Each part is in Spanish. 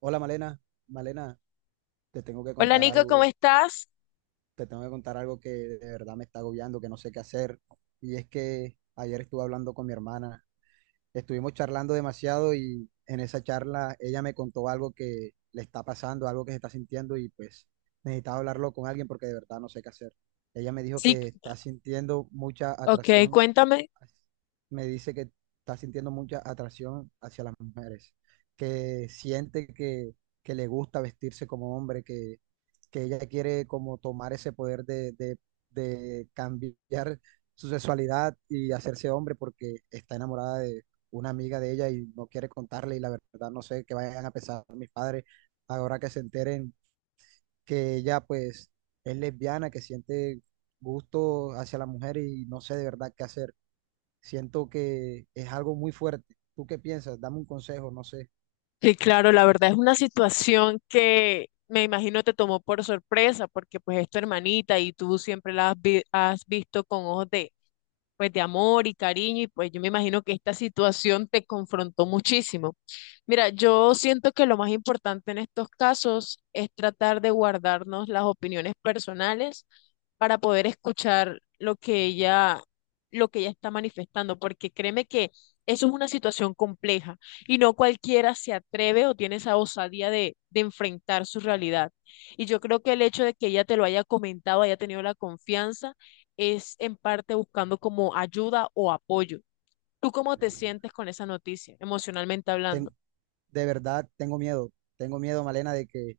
Hola Malena, Malena, te tengo que Hola contar Nico, ¿cómo algo, estás? te tengo que contar algo que de verdad me está agobiando, que no sé qué hacer. Y es que ayer estuve hablando con mi hermana, estuvimos charlando demasiado y en esa charla ella me contó algo que le está pasando, algo que se está sintiendo y pues necesitaba hablarlo con alguien porque de verdad no sé qué hacer. Ella me dijo Sí, que está sintiendo mucha ok, atracción, cuéntame. me dice que está sintiendo mucha atracción hacia las mujeres, que siente que le gusta vestirse como hombre, que ella quiere como tomar ese poder de de cambiar su sexualidad y hacerse hombre porque está enamorada de una amiga de ella y no quiere contarle, y la verdad no sé qué vayan a pensar mis padres ahora que se enteren que ella, pues, es lesbiana, que siente gusto hacia la mujer y no sé de verdad qué hacer. Siento que es algo muy fuerte. ¿Tú qué piensas? Dame un consejo, no sé. Sí, claro, la verdad es una situación que me imagino te tomó por sorpresa, porque pues es tu hermanita y tú siempre la has, has visto con ojos pues de amor y cariño, y pues yo me imagino que esta situación te confrontó muchísimo. Mira, yo siento que lo más importante en estos casos es tratar de guardarnos las opiniones personales para poder escuchar lo que ella está manifestando, porque créeme que eso es una situación compleja y no cualquiera se atreve o tiene esa osadía de enfrentar su realidad. Y yo creo que el hecho de que ella te lo haya comentado, haya tenido la confianza, es en parte buscando como ayuda o apoyo. ¿Tú cómo te sientes con esa noticia, emocionalmente Ten- hablando? de verdad tengo miedo. Tengo miedo, Malena, de que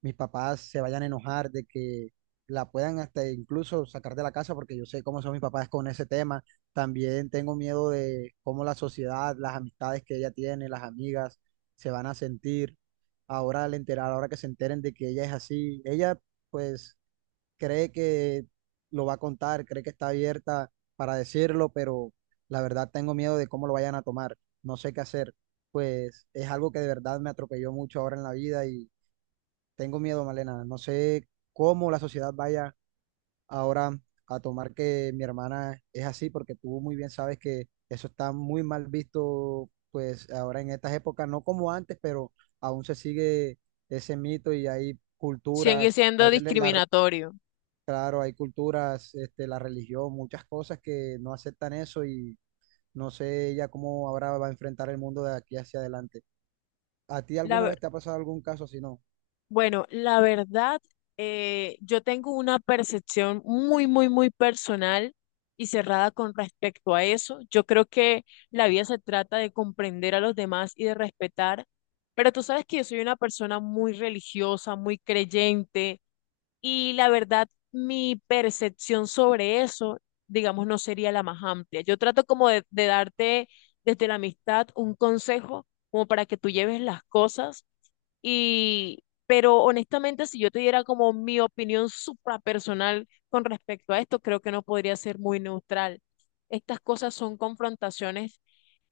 mis papás se vayan a enojar, de que la puedan hasta incluso sacar de la casa, porque yo sé cómo son mis papás con ese tema. También tengo miedo de cómo la sociedad, las amistades que ella tiene, las amigas, se van a sentir. Ahora al enterar, ahora que se enteren de que ella es así, ella pues cree que lo va a contar, cree que está abierta para decirlo, pero la verdad tengo miedo de cómo lo vayan a tomar. No sé qué hacer. Pues es algo que de verdad me atropelló mucho ahora en la vida y tengo miedo, Malena. No sé cómo la sociedad vaya ahora a tomar que mi hermana es así, porque tú muy bien sabes que eso está muy mal visto, pues ahora en estas épocas, no como antes, pero aún se sigue ese mito y hay Sigue culturas, siendo discriminatorio. Claro, hay culturas, este, la religión, muchas cosas que no aceptan eso y no sé ella cómo ahora va a enfrentar el mundo de aquí hacia adelante. ¿A ti La, alguna ver- vez te ha pasado algún caso si no? bueno, la verdad, yo tengo una percepción muy, muy, muy personal y cerrada con respecto a eso. Yo creo que la vida se trata de comprender a los demás y de respetar, pero tú sabes que yo soy una persona muy religiosa, muy creyente. Y la verdad, mi percepción sobre eso, digamos, no sería la más amplia. Yo trato como de darte desde la amistad un consejo como para que tú lleves las cosas y, pero honestamente, si yo te diera como mi opinión suprapersonal con respecto a esto, creo que no podría ser muy neutral. Estas cosas son confrontaciones,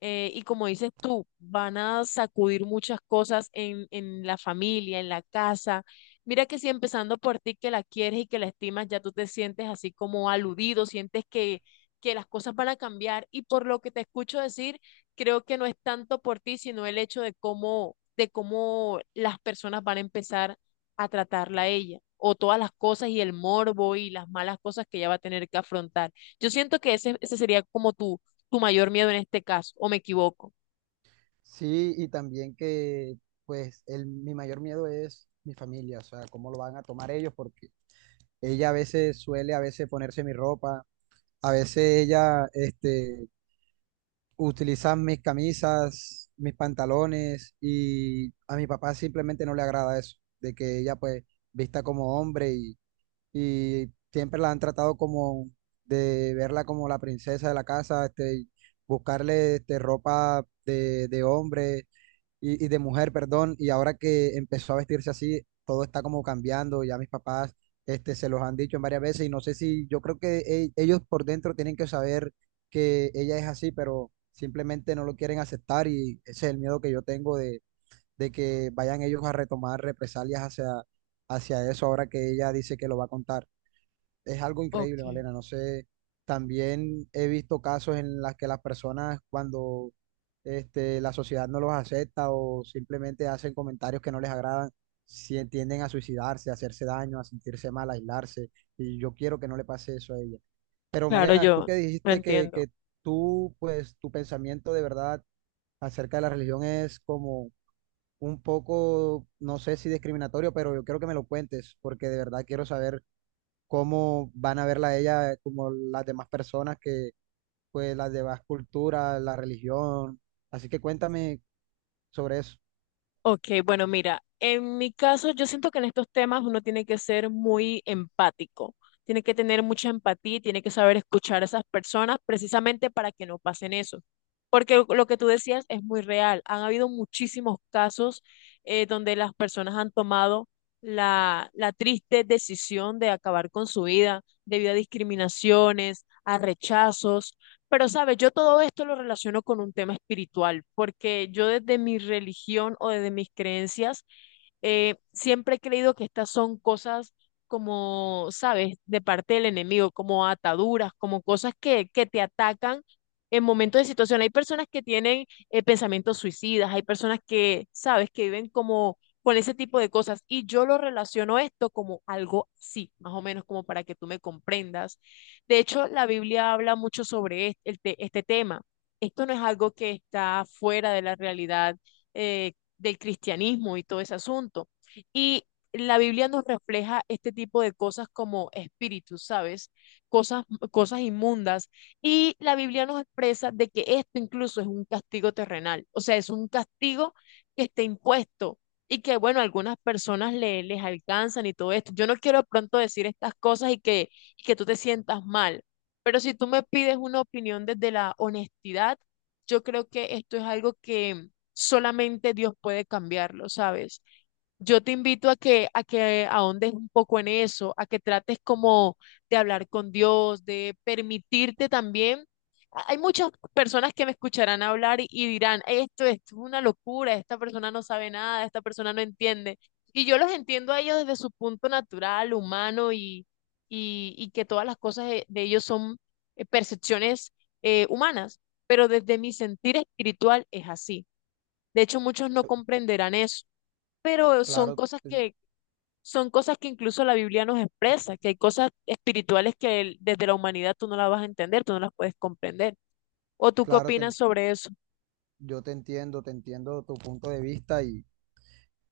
y como dices tú, van a sacudir muchas cosas en la familia, en la casa. Mira que si empezando por ti que la quieres y que la estimas, ya tú te sientes así como aludido, sientes que las cosas van a cambiar, y por lo que te escucho decir, creo que no es tanto por ti, sino el hecho de cómo, de cómo las personas van a empezar a tratarla a ella, o todas las cosas y el morbo y las malas cosas que ella va a tener que afrontar. Yo siento que ese sería como tu mayor miedo en este caso, o me equivoco. Sí, y también que pues el, mi mayor miedo es mi familia, o sea, cómo lo van a tomar ellos, porque ella a veces suele a veces ponerse mi ropa, a veces ella, este, utilizan mis camisas, mis pantalones, y a mi papá simplemente no le agrada eso, de que ella pues vista como hombre y siempre la han tratado como de verla como la princesa de la casa, este, buscarle, este, ropa de hombre, y de mujer, perdón, y ahora que empezó a vestirse así, todo está como cambiando, ya mis papás, este, se los han dicho en varias veces y no sé, si yo creo que ellos por dentro tienen que saber que ella es así, pero simplemente no lo quieren aceptar, y ese es el miedo que yo tengo de que vayan ellos a retomar represalias hacia, hacia eso ahora que ella dice que lo va a contar. Es algo Ok. increíble, Malena. No sé, también he visto casos en las que las personas cuando, este, la sociedad no los acepta o simplemente hacen comentarios que no les agradan, si tienden a suicidarse, a hacerse daño, a sentirse mal, a aislarse. Y yo quiero que no le pase eso a ella. Pero Claro, Malena, tú yo que lo dijiste entiendo. que tú, pues tu pensamiento de verdad acerca de la religión es como un poco, no sé si discriminatorio, pero yo quiero que me lo cuentes porque de verdad quiero saber cómo van a verla a ella como las demás personas que, pues, las demás culturas, la religión. Así que cuéntame sobre eso. Ok, bueno, mira, en mi caso yo siento que en estos temas uno tiene que ser muy empático, tiene que tener mucha empatía y tiene que saber escuchar a esas personas precisamente para que no pasen eso. Porque lo que tú decías es muy real. Han habido muchísimos casos, donde las personas han tomado la, la triste decisión de acabar con su vida debido a discriminaciones, a rechazos. Pero, sabes, yo todo esto lo relaciono con un tema espiritual, porque yo desde mi religión o desde mis creencias, siempre he creído que estas son cosas como, sabes, de parte del enemigo, como ataduras, como cosas que te atacan en momentos de situación. Hay personas que tienen pensamientos suicidas, hay personas que, sabes, que viven como con ese tipo de cosas. Y yo lo relaciono esto como algo así, más o menos, como para que tú me comprendas. De hecho, la Biblia habla mucho sobre este, este tema. Esto no es algo que está fuera de la realidad, eh, del cristianismo y todo ese asunto. Y la Biblia nos refleja este tipo de cosas como espíritus, ¿sabes? Cosas, cosas inmundas. Y la Biblia nos expresa de que esto incluso es un castigo terrenal, o sea, es un castigo que está impuesto y que, bueno, algunas personas le, les alcanzan y todo esto. Yo no quiero de pronto decir estas cosas y que tú te sientas mal, pero si tú me pides una opinión desde la honestidad, yo creo que esto es algo que solamente Dios puede cambiarlo, ¿sabes? Yo te invito a que ahondes un poco en eso, a que trates como de hablar con Dios, de permitirte también. Hay muchas personas que me escucharán hablar y dirán, esto es una locura, esta persona no sabe nada, esta persona no entiende. Y yo los entiendo a ellos desde su punto natural, humano y que todas las cosas de ellos son percepciones humanas, pero desde mi sentir espiritual es así. De hecho, muchos no comprenderán eso, pero Claro, te- son cosas que incluso la Biblia nos expresa, que hay cosas espirituales que desde la humanidad tú no las vas a entender, tú no las puedes comprender. ¿O tú qué claro, te opinas en- sobre eso? yo te entiendo tu punto de vista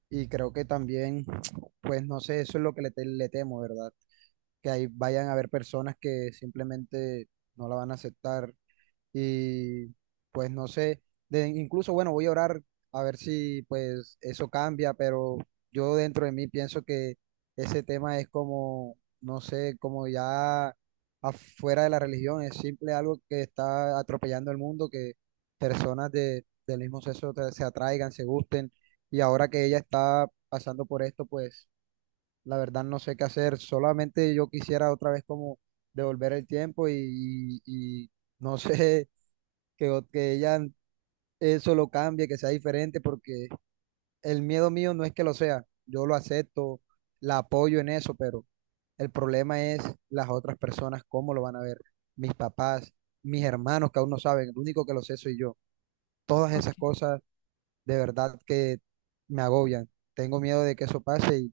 y creo que también, pues no sé, eso es lo que le temo, ¿verdad? Que ahí vayan a haber personas que simplemente no la van a aceptar, y pues no sé, incluso, bueno, voy a orar a ver si pues eso cambia, pero yo dentro de mí pienso que ese tema es como, no sé, como ya afuera de la religión, es simple algo que está atropellando el mundo, que personas de, del mismo sexo se atraigan, se gusten, y ahora que ella está pasando por esto, pues la verdad no sé qué hacer, solamente yo quisiera otra vez como devolver el tiempo y no sé que, que ella eso lo cambie, que sea diferente, porque el miedo mío no es que lo sea, yo lo acepto, la apoyo en eso, pero el problema es las otras personas, cómo lo van a ver, mis papás, mis hermanos que aún no saben, el único que lo sé soy yo. Todas esas Okay. cosas de verdad que me agobian. Tengo miedo de que eso pase,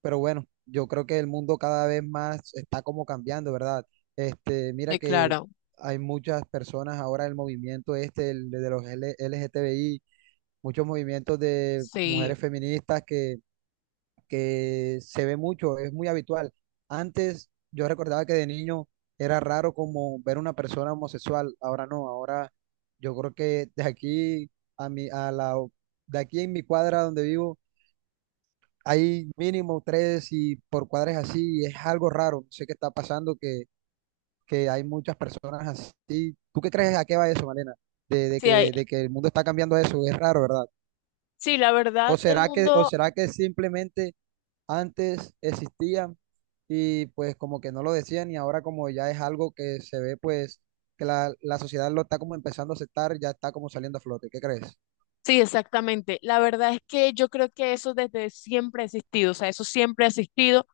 pero bueno, yo creo que el mundo cada vez más está como cambiando, ¿verdad? Este, mira Sí, que claro, hay muchas personas ahora, el movimiento este, el de los LGTBI, muchos movimientos de sí. mujeres feministas que se ve mucho, es muy habitual. Antes yo recordaba que de niño era raro como ver una persona homosexual, ahora no, ahora yo creo que de aquí a de aquí en mi cuadra donde vivo hay mínimo tres y por cuadres así, y es algo raro. No sé qué está pasando, que hay muchas personas así. ¿Tú qué crees a qué va eso, Malena? De, de Sí, hay- que, de que el mundo está cambiando a eso, es raro, ¿verdad? sí, la verdad, el O mundo, será que simplemente antes existían y pues como que no lo decían y ahora como ya es algo que se ve, pues que la sociedad lo está como empezando a aceptar, ya está como saliendo a flote? ¿Qué crees? sí, exactamente. La verdad es que yo creo que eso desde siempre ha existido, o sea, eso siempre ha existido,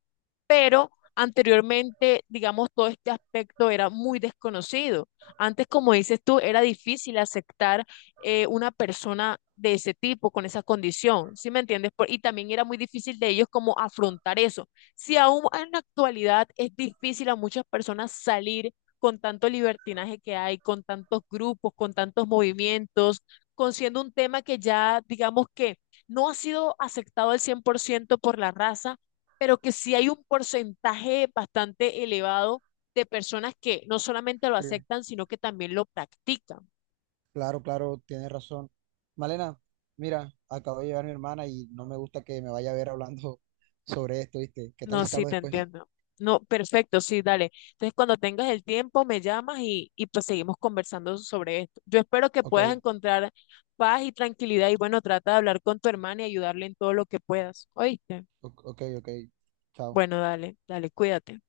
pero anteriormente, digamos, todo este aspecto era muy desconocido. Antes, como dices tú, era difícil aceptar, una persona de ese tipo, con esa condición, ¿sí me entiendes? Y también era muy difícil de ellos como afrontar eso. Si aún en la actualidad es difícil a muchas personas salir, con tanto libertinaje que hay, con tantos grupos, con tantos movimientos, con siendo un tema que ya, digamos que no ha sido aceptado al 100% por la raza, pero que sí hay un porcentaje bastante elevado de personas que no solamente lo Sí. aceptan, sino que también lo practican. Claro, claro, tienes razón. Malena, mira, acabo de llegar mi hermana y no me gusta que me vaya a ver hablando sobre esto, ¿viste? ¿Qué tal No, si te sí, hablo te después? entiendo. No, perfecto, sí, dale. Entonces, cuando tengas el tiempo, me llamas y pues seguimos conversando sobre esto. Yo espero que Ok, puedas encontrar paz y tranquilidad y bueno, trata de hablar con tu hermana y ayudarle en todo lo que puedas. ¿Oíste? Ok, ok, chao. Bueno, dale, dale, cuídate.